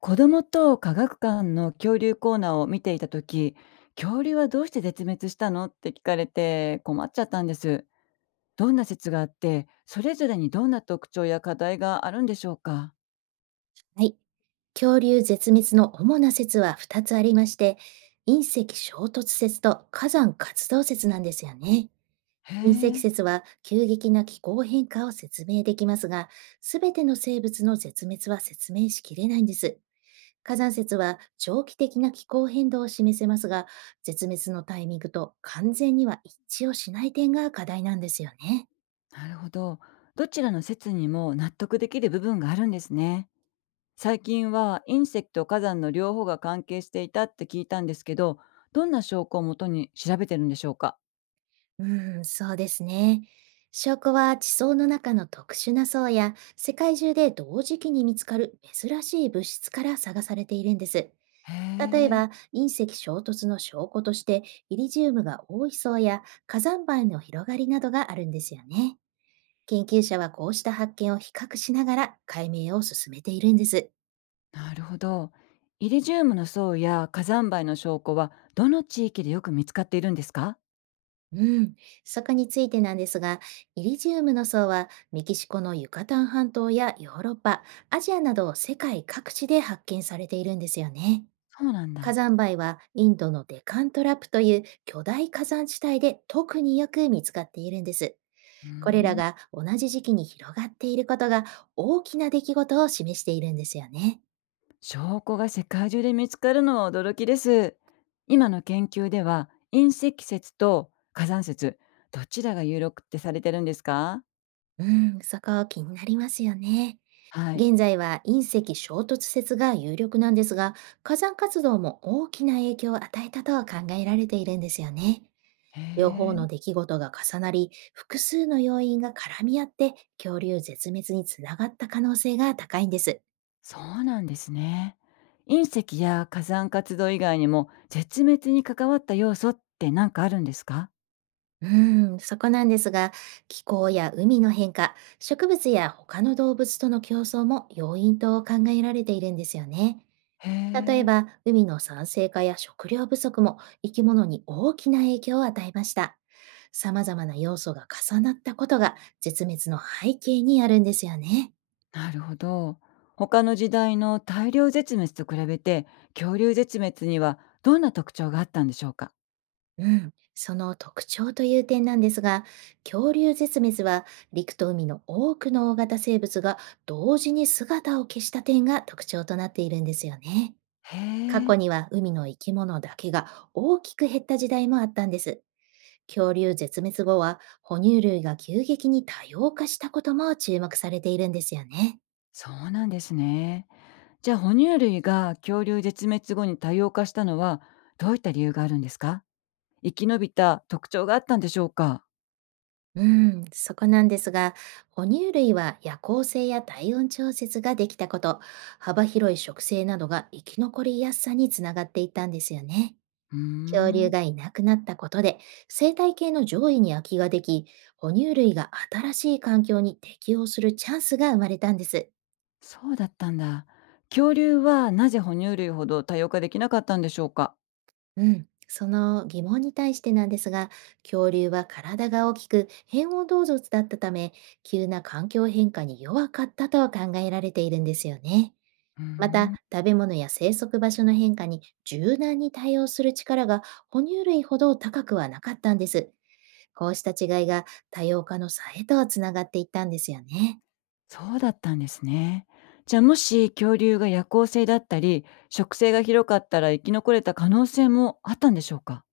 子供と科学館の恐竜コーナーを見ていた時、恐竜はどうして絶滅したのって聞かれて困っちゃったんです。どんな説があって、それぞれにどんな特徴や課題があるんでしょうか？はい。恐竜絶滅の主な説は2つありまして、隕石衝突説と火山活動説なんですよね。へ隕石え。説は急激な気候変化を説明できますが、すべての生物の絶滅は説明しきれないんです。火山説は長期的な気候変動を示せますが、絶滅のタイミングと完全には一致をしない点が課題なんですよね。なるほど、どちらの説にも納得できる部分があるんですね。最近は隕石と火山の両方が関係していたって聞いたんですけど、どんな証拠をもとに調べてるんでしょうか？うん、そうですね。証拠は地層の中の特殊な層や世界中で同時期に見つかる珍しい物質から探されているんです。へ例ええ。ば、隕石衝突の証拠として、イリジウムが多い層や火山灰の広がりなどがあるんですよね。研究者はこうした発見を比較しながら解明を進めているんです。なるほど。イリジウムの層や火山灰の証拠はどの地域でよく見つかっているんですか？うん、坂についてなんですが、イリジウムの層はメキシコのユカタン半島やヨーロッパ、アジアなど世界各地で発見されているんですよね。そうなん火だ。山灰はインドのデカントラップという巨大火山地帯で特によく見つかっているんです。うーこれらん。が同じ時期に広がっていることが、大きな出来事を示しているんですよね。証拠が世界中で見つかるのは驚きです。今の研究では隕石説と火山説、どちらが有力ってされてるんですか？うん、そこ気になりますよね。はい。現在は隕石衝突説が有力なんですが、火山活動も大きな影響を与えたと考えられているんですよね。へ両方え、の出来事が重なり、複数の要因が絡み合って恐竜絶滅につながった可能性が高いんです。そうなんですね。隕石や火山活動以外にも絶滅に関わった要素って何かあるんですか？うーん、そこなんですが、気候や海の変化、植物や他の動物との競争も要因と考えられているんですよね。へ例ええ。ば、海の酸性化や食料不足も生き物に大きな影響を与えました。様々な要素が重なったことが絶滅の背景にあるんですよね。なるほど。他の時代の大量絶滅と比べて、恐竜絶滅にはどんな特徴があったんでしょうか？うん、その特徴という点なんですが、恐竜絶滅は、陸と海の多くの大型生物が同時に姿を消した点が特徴となっているんですよね。へ過去え、には海の生き物だけが大きく減った時代もあったんです。恐竜絶滅後は哺乳類が急激に多様化したことも注目されているんですよね。そうなんですね。じゃあ哺乳類が恐竜絶滅後に多様化したのはどういった理由があるんですか？生き延びた特徴があったんでしょうか？うん、そこなんですが、哺乳類は夜行性や体温調節ができたこと、幅広い食性などが生き残りやすさにつながっていったんですよね。うー恐竜ん、がいなくなったことで、生態系の上位に空きができ、哺乳類が新しい環境に適応するチャンスが生まれたんです。そうだったんだ。恐竜はなぜ哺乳類ほど多様化できなかったんでしょうか？うん、その疑問に対してなんですが、恐竜は体が大きく変温動物だったため、急な環境変化に弱かったと考えられているんですよね。うーまた、ん、食べ物や生息場所の変化に柔軟に対応する力が哺乳類ほど高くはなかったんです。こうした違いが多様化の差へとつながっていったんですよね。そうだったんですね。じゃあもし恐竜が夜行性だったり、食性が広かったら生き残れた可能性もあったんでしょうか？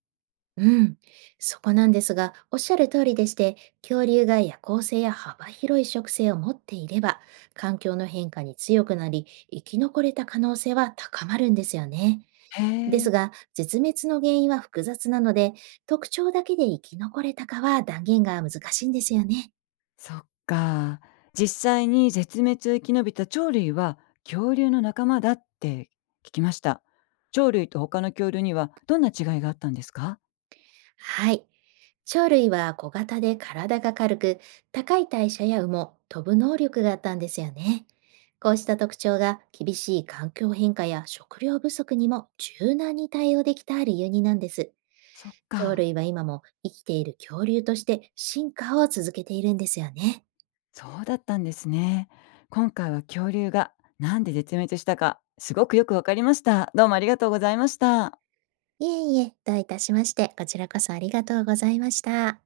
うん、そこなんですが、おっしゃる通りでして、恐竜が夜行性や幅広い食性を持っていれば、環境の変化に強くなり、生き残れた可能性は高まるんですよね。へでえ、すが、絶滅の原因は複雑なので、特徴だけで生き残れたかは断言が難しいんですよね。そっか。実際に絶滅を生き延びた鳥類は恐竜の仲間だって聞きました。鳥類と他の恐竜にはどんな違いがあったんですか？はい。鳥類は小型で体が軽く、高い代謝や羽毛、飛ぶ能力があったんですよね。こうした特徴が厳しい環境変化や食料不足にも柔軟に対応できた理由になんです。そっ鳥か。類は今も生きている恐竜として進化を続けているんですよね。そうだったんですね。今回は恐竜がなんで絶滅したか、すごくよくわかりました。どうもありがとうございました。いえいえ、どういたしまして、こちらこそありがとうございました。